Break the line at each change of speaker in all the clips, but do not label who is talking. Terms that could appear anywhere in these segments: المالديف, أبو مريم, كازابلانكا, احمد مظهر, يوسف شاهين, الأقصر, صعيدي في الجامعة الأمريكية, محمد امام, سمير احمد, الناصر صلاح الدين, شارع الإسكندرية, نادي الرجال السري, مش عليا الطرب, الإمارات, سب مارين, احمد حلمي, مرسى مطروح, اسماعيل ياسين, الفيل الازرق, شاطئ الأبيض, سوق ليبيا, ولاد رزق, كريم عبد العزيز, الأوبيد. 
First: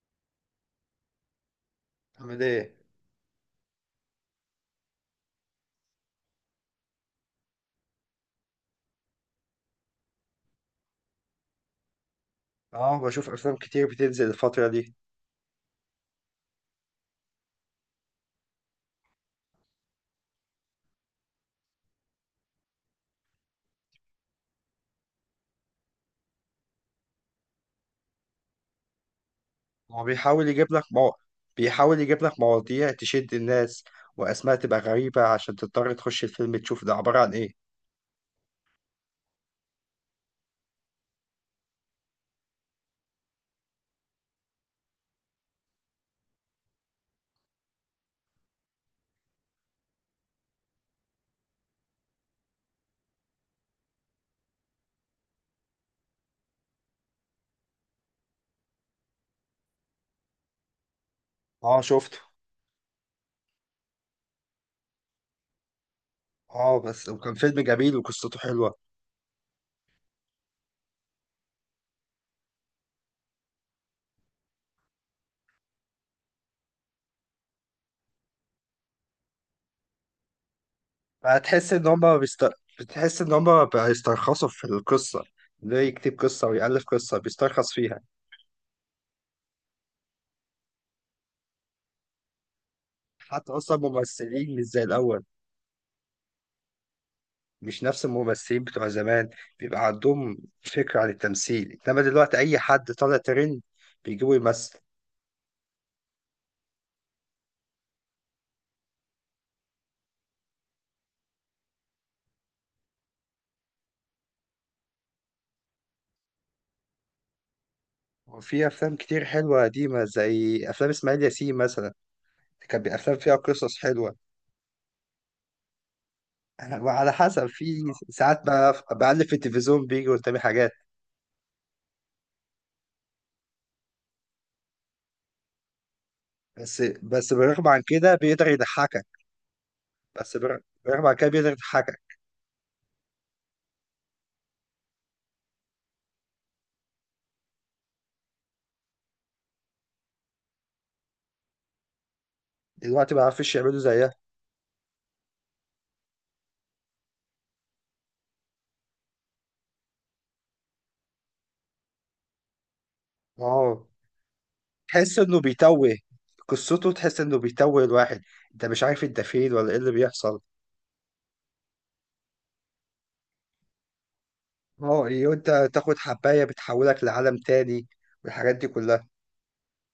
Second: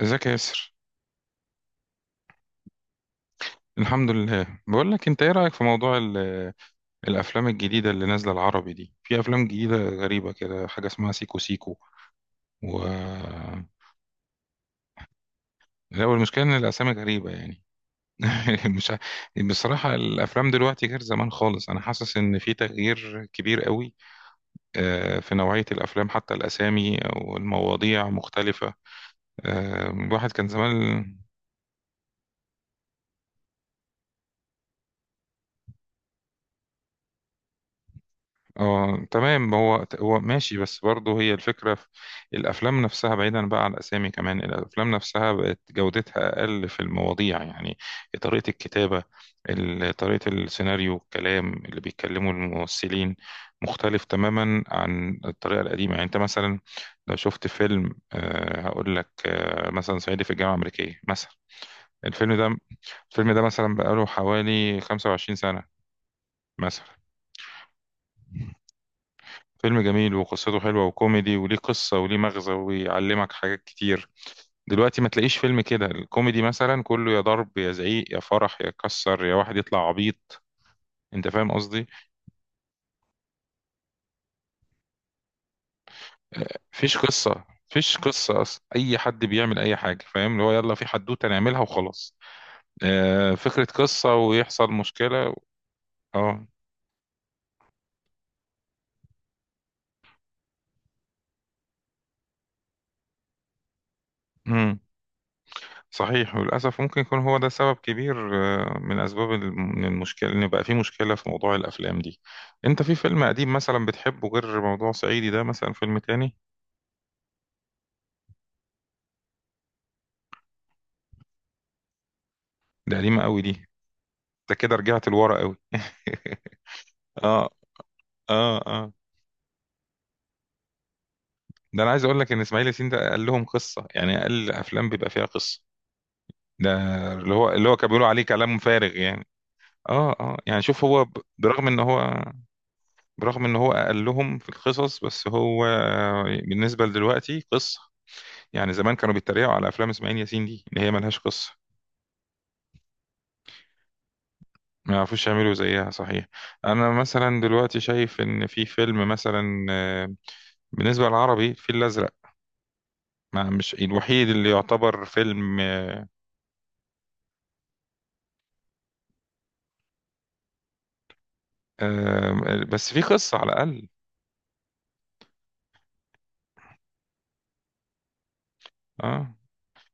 ازيك يا ياسر؟
عامل ايه؟
الحمد لله. بقول لك، انت ايه رايك في موضوع الافلام الجديده اللي نازله العربي دي؟ في افلام جديده غريبه كده، حاجه اسمها سيكو سيكو و
اه، بشوف افلام كتير بتنزل الفترة دي.
لا، والمشكله ان الاسامي غريبه يعني. مش ع- بصراحه الافلام دلوقتي غير زمان خالص، انا حاسس ان في تغيير كبير قوي في نوعيه الافلام، حتى الاسامي او المواضيع مختلفه.
هو
الواحد
بيحاول
كان
يجيب لك
زمان.
بيحاول يجيب لك مواضيع تشد الناس، واسماء تبقى غريبة عشان تضطر تخش الفيلم تشوف ده عبارة عن ايه.
اه، تمام، هو ماشي، بس برضه هي الفكرة في الأفلام نفسها، بعيدا بقى عن الأسامي. كمان الأفلام نفسها بقت جودتها أقل، في المواضيع يعني، طريقة الكتابة، طريقة السيناريو، الكلام اللي بيتكلموا الممثلين مختلف تماما عن الطريقة القديمة. يعني أنت مثلا لو شفت فيلم هقول لك مثلا صعيدي في الجامعة الأمريكية مثلا.
اه شفته.
الفيلم ده الفيلم ده مثلا بقاله حوالي 25 سنة.
اه
مثلا
بس وكان فيلم جميل وقصته حلوة.
فيلم جميل وقصته حلوة وكوميدي وليه قصة وليه مغزى ويعلمك حاجات كتير. دلوقتي ما تلاقيش فيلم كده. الكوميدي مثلا كله يا ضرب يا زعيق يا فرح يا كسر يا واحد يطلع عبيط، انت فاهم
هتحس ان
قصدي؟
هما بيست... بتحس ان هما بيسترخصوا في القصة، ده يكتب قصة ويألف
فيش
قصة
قصة،
بيسترخص
فيش
فيها.
قصة أصلا. أي حد بيعمل أي حاجة، فاهم اللي هو يلا في حدوتة نعملها وخلاص.
حتى
فكرة
اصلا
قصة
ممثلين مش
ويحصل
زي الاول،
مشكلة.
مش نفس الممثلين بتوع زمان. بيبقى عندهم فكرة عن التمثيل، إنما دلوقتي أي حد طالع ترند بيجيبه يمثل.
اه، صحيح. وللأسف ممكن يكون هو ده سبب كبير من أسباب من المشكلة إن بقى في مشكلة في موضوع الأفلام دي. أنت في فيلم قديم مثلا بتحبه غير موضوع صعيدي ده؟ مثلا فيلم تاني.
وفي أفلام كتير حلوة قديمة زي أفلام إسماعيل ياسين مثلا.
ده
أفلام
قديمة
فيها
قوي دي،
قصص حلوة.
ده كده رجعت لورا قوي.
وعلى حسب
اه،
في ساعات
اه،
بقى
اه.
بقلب في التلفزيون بيجي قدامي حاجات.
ده انا عايز اقول لك ان اسماعيل ياسين ده قال لهم قصه، يعني اقل افلام بيبقى فيها قصه ده،
بس
اللي هو
بالرغم
اللي هو
عن
كان بيقولوا
كده
عليه
بيقدر
كلام فارغ
يضحكك.
يعني. اه،
بس
اه، يعني
بالر-
شوف هو
بالرغم عن كده بيقدر
برغم ان
يضحكك.
هو برغم ان هو اقلهم في القصص، بس هو بالنسبه لدلوقتي قصه. يعني زمان كانوا بيتريقوا على افلام اسماعيل ياسين دي ان هي ملهاش قصه.
دلوقتي ما عرفش يعملوا زيها.
ما يعرفوش يعملوا زيها، صحيح. انا مثلا دلوقتي شايف ان في فيلم مثلا بالنسبه للعربي الفيل الازرق. ما مش
اه
الوحيد اللي يعتبر
تحس انه
فيلم
بيتوه، قصته تحس انه بيتوه الواحد، انت مش عارف انت فين ولا ايه اللي بيحصل.
بس فيه قصه على الاقل.
اه إيه وانت تاخد حباية بتحولك لعالم تاني والحاجات دي كلها.
اه،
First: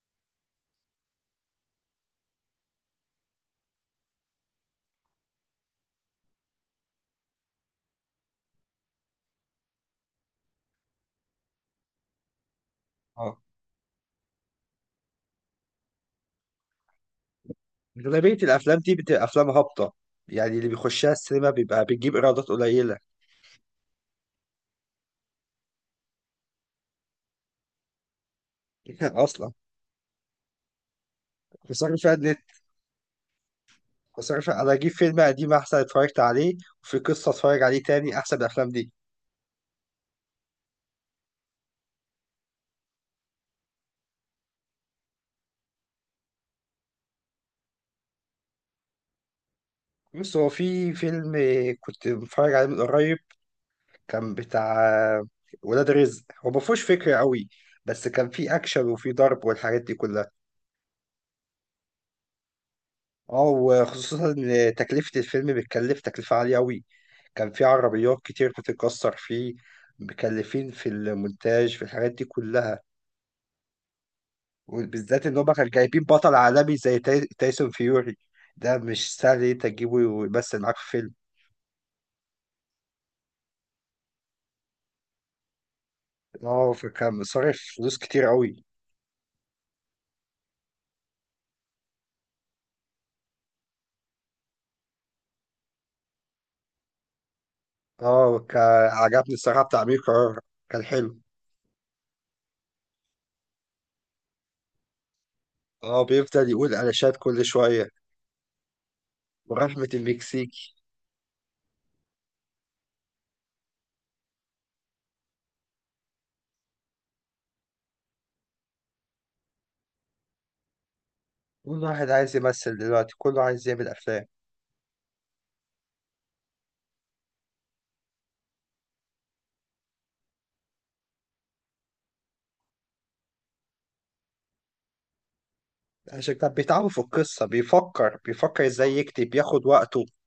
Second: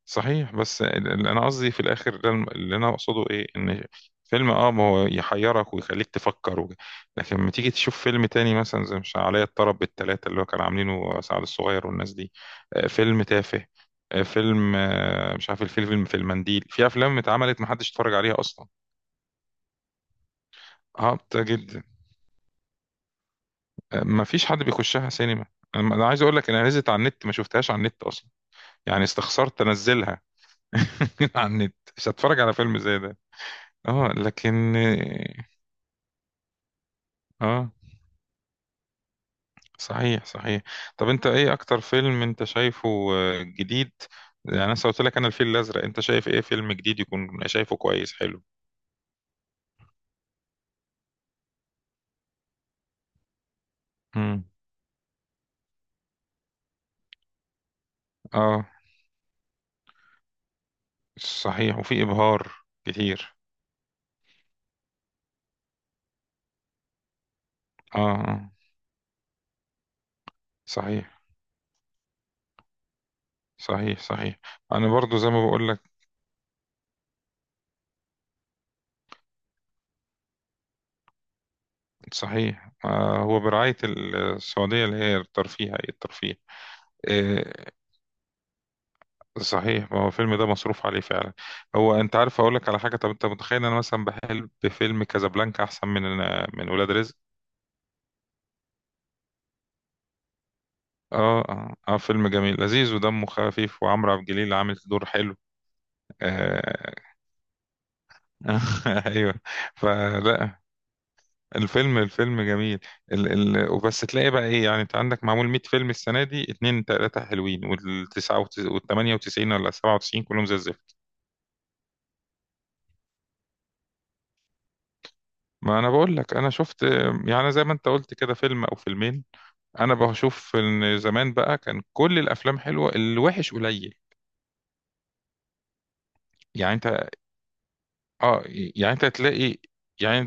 صحيح. بس انا قصدي في الاخر ده، اللي انا اقصده ايه ان فيلم اه ما هو يحيرك ويخليك تفكر لكن لما تيجي تشوف فيلم تاني، مثلا زي مش عليا الطرب بالثلاثه اللي هو كان عاملينه سعد الصغير والناس دي، فيلم
اه
تافه. فيلم مش عارف، الفيلم في المنديل، في افلام اتعملت ما حدش اتفرج
أغلبية
عليها اصلا.
الأفلام دي بتبقى أفلام هابطة، يعني اللي بيخشها
هابطه
السينما
جدا،
بيبقى بتجيب إيرادات قليلة.
ما فيش حد بيخشها سينما. أنا عايز اقول لك، انا نزلت على النت ما شفتهاش على النت اصلا. يعني
أصلا
استخسرت انزلها. على النت
بصرف
مش
على النت،
هتفرج على فيلم زي ده. اه،
بصرف أنا
لكن
أجيب فيلم قديم أحسن اتفرجت عليه وفي قصة اتفرج
اه،
عليه تاني أحسن من الأفلام دي.
صحيح، صحيح. طب انت ايه اكتر فيلم انت شايفه جديد؟ يعني انا قلت لك انا الفيل الازرق، انت شايف ايه فيلم جديد يكون شايفه كويس حلو؟
بص هو في فيلم كنت بتفرج عليه من قريب، كان
امم.
بتاع ولاد رزق. هو ما فيهوش فكرة قوي بس كان فيه
اه،
أكشن وفيه ضرب والحاجات دي كلها.
صحيح، وفي ابهار كتير.
اه وخصوصا إن تكلفة الفيلم بتكلف تكلفة عالية قوي، كان فيه
اه،
عربيات كتير بتتكسر فيه، مكلفين في
صحيح،
المونتاج في الحاجات دي كلها.
صحيح، صحيح. انا برضو
وبالذات
زي
إن
ما
هما
بقول
كانوا
لك،
جايبين بطل عالمي زي تايسون فيوري، ده مش سهل إن أنت تجيبه ويمثل معاك في فيلم.
صحيح. هو برعاية السعودية اللي هي الترفيه، هيئة الترفيه.
اه فكان صارف
آه،
فلوس كتير قوي.
صحيح. ما هو الفيلم ده مصروف عليه فعلا. هو انت عارف اقول لك على حاجه؟ طب انت متخيل إن انا مثلا بحل بفيلم كازابلانكا احسن من ولاد رزق؟
اه كان عجبني الصراحة بتاع أمير قرار، كان حلو.
اه، اه، فيلم جميل لذيذ ودمه خفيف، وعمرو عبد الجليل عامل دور حلو.
اه بيفضل يقول
آه.
علاشات كل شوية.
ايوه.
ورحمة
فلا،
المكسيكي.
الفيلم جميل. ال ال وبس تلاقي بقى ايه؟ يعني انت عندك معمول 100 فيلم السنه دي، اتنين تلاته حلوين، والتسعه وال 98 ولا 97 كلهم زي الزفت.
كل واحد عايز يمثل دلوقتي، كله عايز يعمل أفلام.
ما انا بقول لك انا شفت يعني زي ما انت قلت كده فيلم او فيلمين. انا بشوف ان زمان بقى كان كل الافلام حلوه، الوحش قليل.
عشان كده
يعني
بيتعبوا في
انت
القصة، بيفكر
اه،
بيفكر
يعني
ازاي
انت
يكتب
هتلاقي
ياخد وقته.
يعني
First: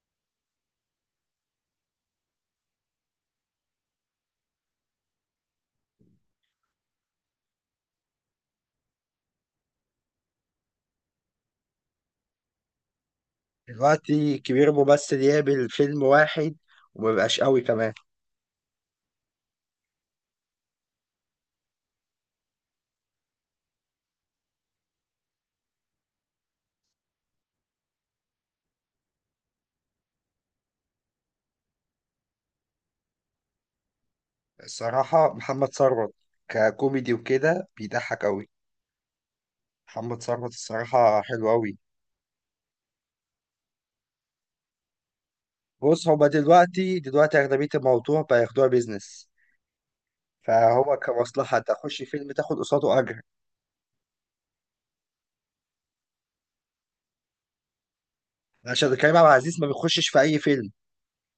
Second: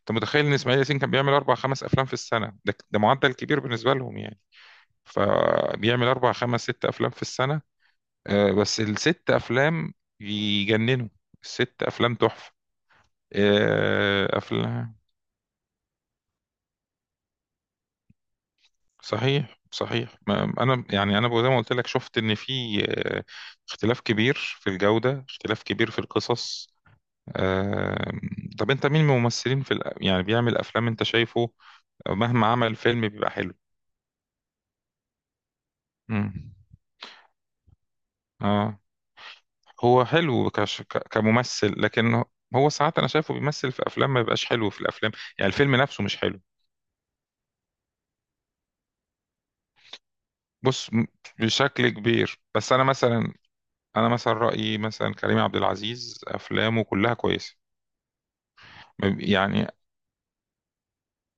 انت متخيل ان اسماعيل ياسين كان بيعمل اربع خمس افلام في السنه؟ ده ده معدل كبير بالنسبه لهم يعني. فبيعمل اربع خمس ست افلام في السنه، بس الست افلام يجننوا. الست افلام تحفه.
دلوقتي كبير
افلام.
ممثل يعمل فيلم واحد، ومبقاش قوي كمان.
صحيح، صحيح. ما انا يعني انا زي ما قلت لك شفت ان في آه، اختلاف كبير في الجوده، اختلاف كبير في القصص. آم، طب انت مين من الممثلين في يعني بيعمل افلام انت شايفه مهما عمل فيلم بيبقى حلو؟
الصراحة محمد ثروت،
مم.
ككوميدي وكده بيضحك قوي.
اه، هو
محمد
حلو
ثروت الصراحة حلو
كممثل،
قوي.
لكن هو ساعات انا شايفه بيمثل في افلام ما بيبقاش حلو في الافلام، يعني الفيلم نفسه
بص
مش
هما
حلو.
دلوقتي أغلبية الموضوع بياخدوها بيزنس،
بص
فهو
م-
كمصلحة
بشكل
تخش فيلم
كبير.
تاخد
بس انا
قصاده أجر.
مثلا، انا مثلا رايي مثلا كريم عبد العزيز افلامه كلها كويسه.
عشان
ما
كريم عبد
بي-
العزيز ما
يعني
بيخشش في اي فيلم،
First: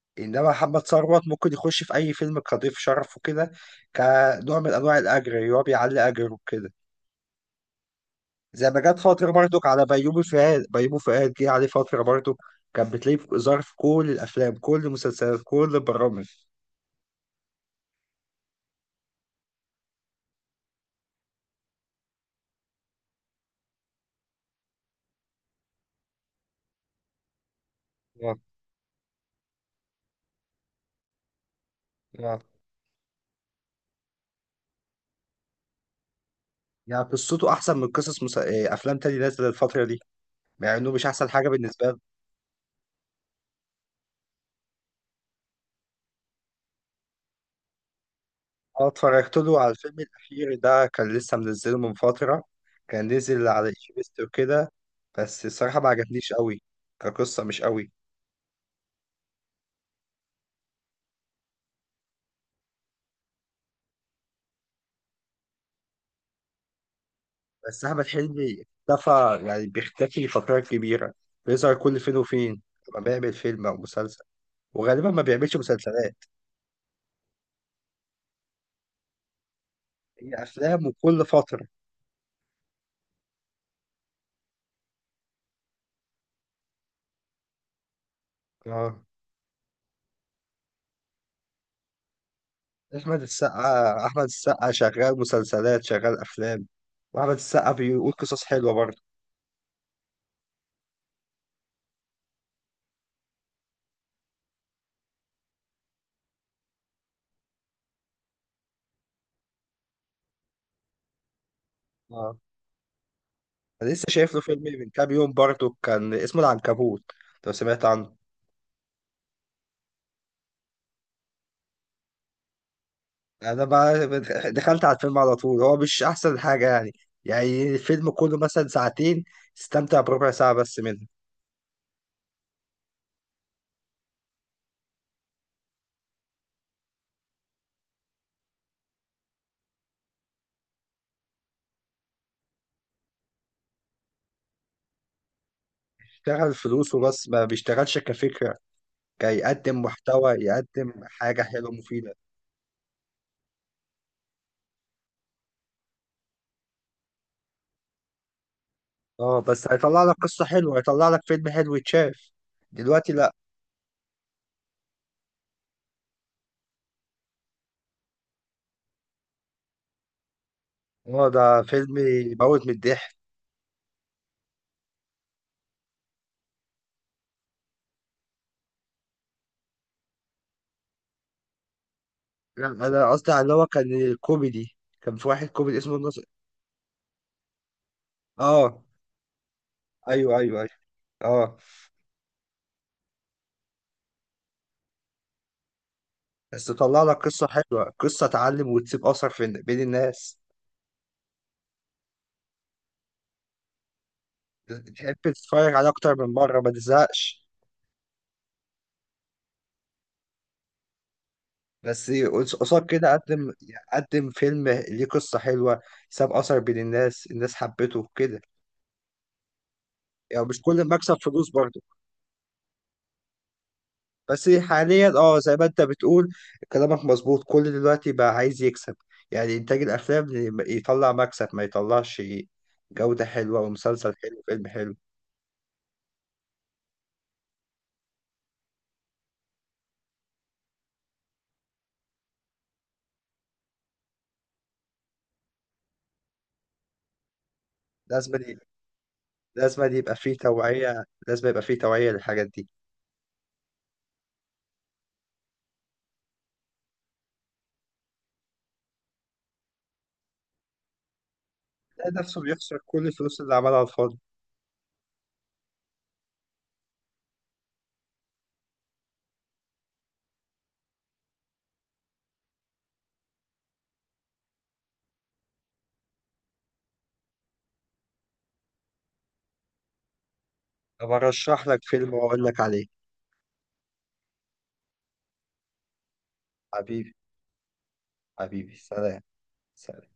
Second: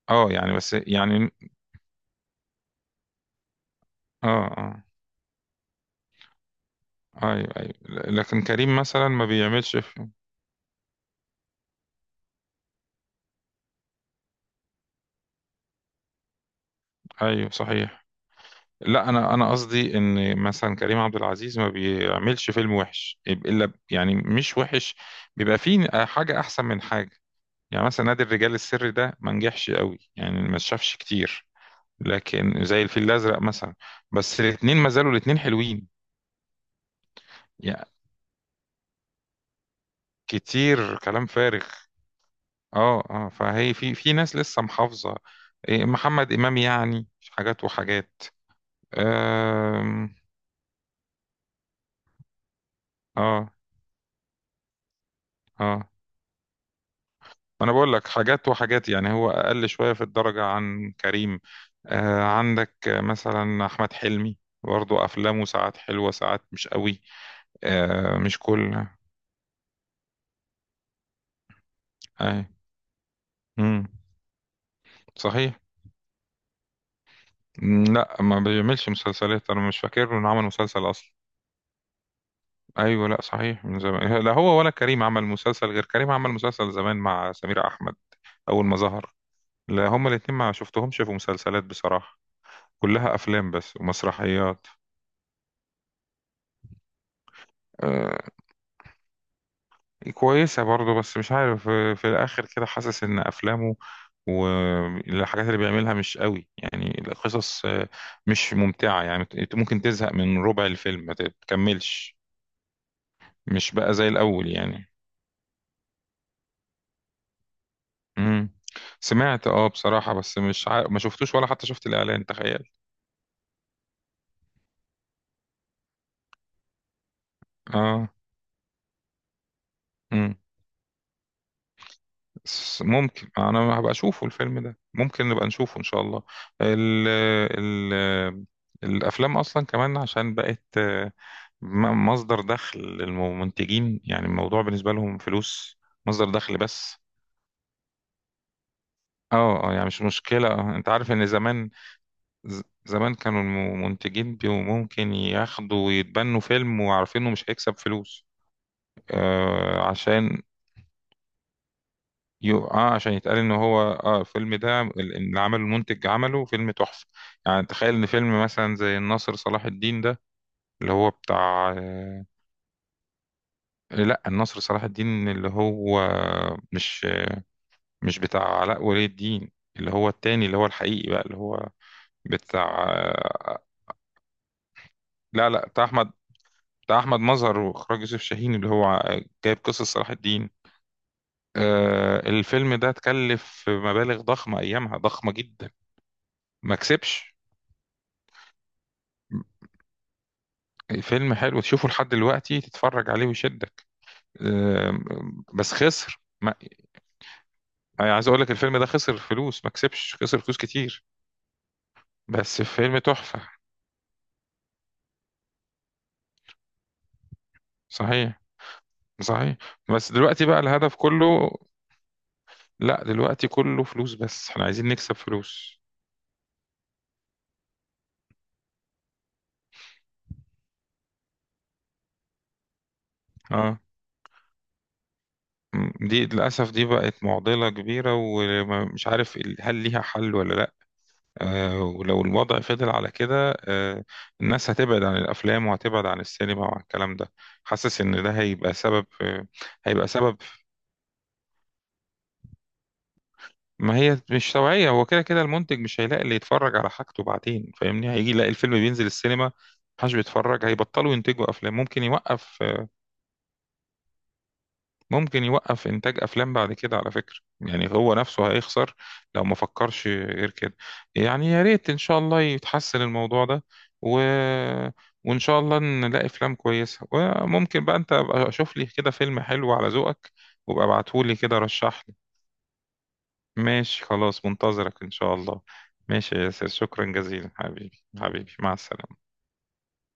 اه
انما
يعني بس
محمد ثروت
يعني
ممكن يخش في اي فيلم كضيف شرف وكده،
اه،
كنوع من
اه،
انواع الاجر اللي هو بيعلي اجره كده.
ايوه، ايوه. لكن
زي
كريم
ما جت
مثلا ما
فتره برضك
بيعملش
على بيومي فؤاد، بيومي فؤاد جه عليه فتره برضك، كان بتلاقيه ظهر في كل الافلام كل المسلسلات كل البرامج.
ايوه، صحيح. لا، انا انا قصدي ان مثلا كريم عبد العزيز ما بيعملش فيلم وحش، الا يعني مش وحش، بيبقى فيه حاجه احسن من حاجه. يعني مثلا نادي
اه
الرجال السري ده ما نجحش قوي، يعني ما شافش كتير.
اه
لكن زي الفيل الازرق مثلا. بس الاثنين ما زالوا الاثنين حلوين
يعني قصته احسن من
يعني،
قصص مس... آه، افلام تاني نازله الفتره دي، مع انه
كتير
مش
كلام
احسن حاجه
فارغ.
بالنسبه.
اه، اه، فهي في في ناس لسه محافظه. محمد امام يعني، حاجات وحاجات.
اه اتفرجت له على الفيلم
آم،
الأخير ده، كان لسه منزله من فترة، كان نزل
اه،
على إيجيبست وكده، بس الصراحة
اه.
ما عجبنيش قوي، كقصة مش
انا
قوي.
بقول لك حاجات وحاجات، يعني هو اقل شويه في الدرجه عن كريم. عندك مثلا احمد حلمي، برضه افلامه ساعات حلوه ساعات مش قوي،
بس أحمد
مش
حلمي
كل.
اختفى، يعني بيختفي فترات كبيرة، بيظهر كل فين
آه.
وفين لما بيعمل فيلم أو
مم.
مسلسل. وغالبا ما بيعملش
صحيح.
مسلسلات،
لا، ما بيعملش مسلسلات. انا مش فاكر
هي
انه عمل
أفلام
مسلسل اصلا.
وكل فترة.
ايوه، لا صحيح من زمان، لا هو ولا كريم عمل مسلسل، غير كريم عمل مسلسل زمان مع سمير احمد، اول ما
اه
ظهر. لا، هما الاتنين ما شفتهمش في مسلسلات بصراحه، كلها
أحمد
افلام بس
السقا، أحمد
ومسرحيات.
السقا شغال مسلسلات شغال أفلام، وأحمد السقا بيقول
آه،
قصص حلوة برضه.
كويسة برضه، بس مش عارف في الآخر كده حاسس إن أفلامه والحاجات اللي بيعملها مش قوي يعني. القصص مش ممتعة، يعني ممكن تزهق من ربع الفيلم ما تكملش.
اه
مش
انا
بقى
لسه
زي
شايف له
الأول
فيلم من
يعني.
كام يوم برضه، كان اسمه العنكبوت، لو سمعت عنه.
مم. سمعت، اه، بصراحة بس مش عارف، ما شفتوش ولا حتى شفت الإعلان، تخيل.
انا بقى دخلت على الفيلم على طول، هو مش احسن حاجه يعني، يعني
اه.
الفيلم كله مثلا ساعتين، استمتع بربع
مم.
ساعه بس منه.
بس ممكن انا هبقى اشوفه الفيلم ده، ممكن نبقى نشوفه ان شاء الله. ال ال الافلام اصلا كمان عشان بقت مصدر دخل للمنتجين، يعني الموضوع بالنسبه لهم فلوس، مصدر
اشتغل
دخل
فلوس
بس.
وبس، ما بيشتغلش كفكره،
اه، اه،
كيقدم
يعني مش
محتوى
مشكله انت
يقدم
عارف ان
حاجه
زمان،
حلوه مفيده.
زمان كانوا المنتجين بيبقوا ممكن ياخدوا ويتبنوا فيلم وعارفين انه مش هيكسب فلوس،
اه بس هيطلع لك
عشان
قصه حلوه، هيطلع لك فيلم حلو يتشاف.
يو اه
دلوقتي
عشان
لا.
يتقال ان هو اه الفيلم ده اللي عمله المنتج عمله فيلم تحفة. يعني تخيل ان فيلم مثلا زي الناصر صلاح الدين ده اللي هو
اه ده
بتاع
فيلم
آه
يموت من الضحك.
لا، الناصر صلاح الدين اللي هو مش مش بتاع علاء ولي الدين، اللي هو التاني اللي هو الحقيقي بقى، اللي هو
لا،
بتاع
انا قصدي على اللي
آه
هو كان كوميدي، كان في واحد
لا، لا،
كوميدي
بتاع
اسمه
احمد
الناصر.
بتاع احمد مظهر، واخراج يوسف شاهين، اللي
اه
هو جايب قصة صلاح
ايوه
الدين.
ايوه ايوه. اه
الفيلم ده اتكلف مبالغ ضخمة ايامها، ضخمة جدا.
بس
ما
تطلع لك
كسبش.
قصه حلوه، قصه تعلم وتسيب اثر في بين الناس،
فيلم حلو تشوفه لحد دلوقتي، تتفرج عليه ويشدك.
تحب
أم، بس
تتفرج على اكتر
خسر،
من
ما
مره ما تزهقش.
يعني عايز اقول لك الفيلم ده خسر فلوس، ما كسبش، خسر فلوس كتير،
بس
بس
قصاد
فيلم
كده
تحفة.
قدم فيلم ليه قصه حلوه، ساب اثر بين الناس، الناس حبته كده.
صحيح، صحيح. بس
يعني
دلوقتي بقى
مش كل
الهدف
المكسب فلوس
كله،
برضه.
لا دلوقتي كله فلوس
بس
بس، احنا عايزين
حاليا
نكسب
اه زي ما انت
فلوس.
بتقول، كلامك مظبوط، كل دلوقتي بقى عايز يكسب، يعني انتاج الافلام يطلع مكسب ما يطلعش، جوده حلوه
اه.
ومسلسل حلو فيلم حلو.
دي للأسف دي بقت معضلة كبيرة، ومش عارف هل ليها حل ولا لا. ولو الوضع فضل على كده الناس هتبعد عن الأفلام وهتبعد عن السينما وعن الكلام ده. حاسس إن
لازم
ده هيبقى سبب
لازم
هيبقى
يبقى فيه
سبب.
توعية، لازم يبقى فيه توعية للحاجات دي.
ما هي مش توعية، هو كده كده المنتج مش هيلاقي اللي يتفرج على حاجته بعدين، فاهمني؟ هيجي يلاقي الفيلم بينزل السينما محدش بيتفرج، هيبطلوا ينتجوا أفلام، ممكن
تلاقي نفسه
يوقف.
بيخسر كل الفلوس اللي عملها على الفاضي.
ممكن يوقف إنتاج أفلام بعد كده على فكرة، يعني هو نفسه هيخسر لو ما فكرش غير كده. يعني يا ريت إن شاء الله يتحسن الموضوع ده، و... وإن شاء الله نلاقي أفلام كويسة. وممكن بقى أنت أبقى أشوف لي كده فيلم حلو على ذوقك، وابقى
طب
ابعتهولي، كده
أرشح لك
رشح
فيلم
لي.
وأقول لك عليه.
ماشي، خلاص منتظرك إن شاء الله. ماشي يا ياسر، شكرا
حبيبي،
جزيلا حبيبي، حبيبي، مع
حبيبي سلام.
السلامة.
سلام.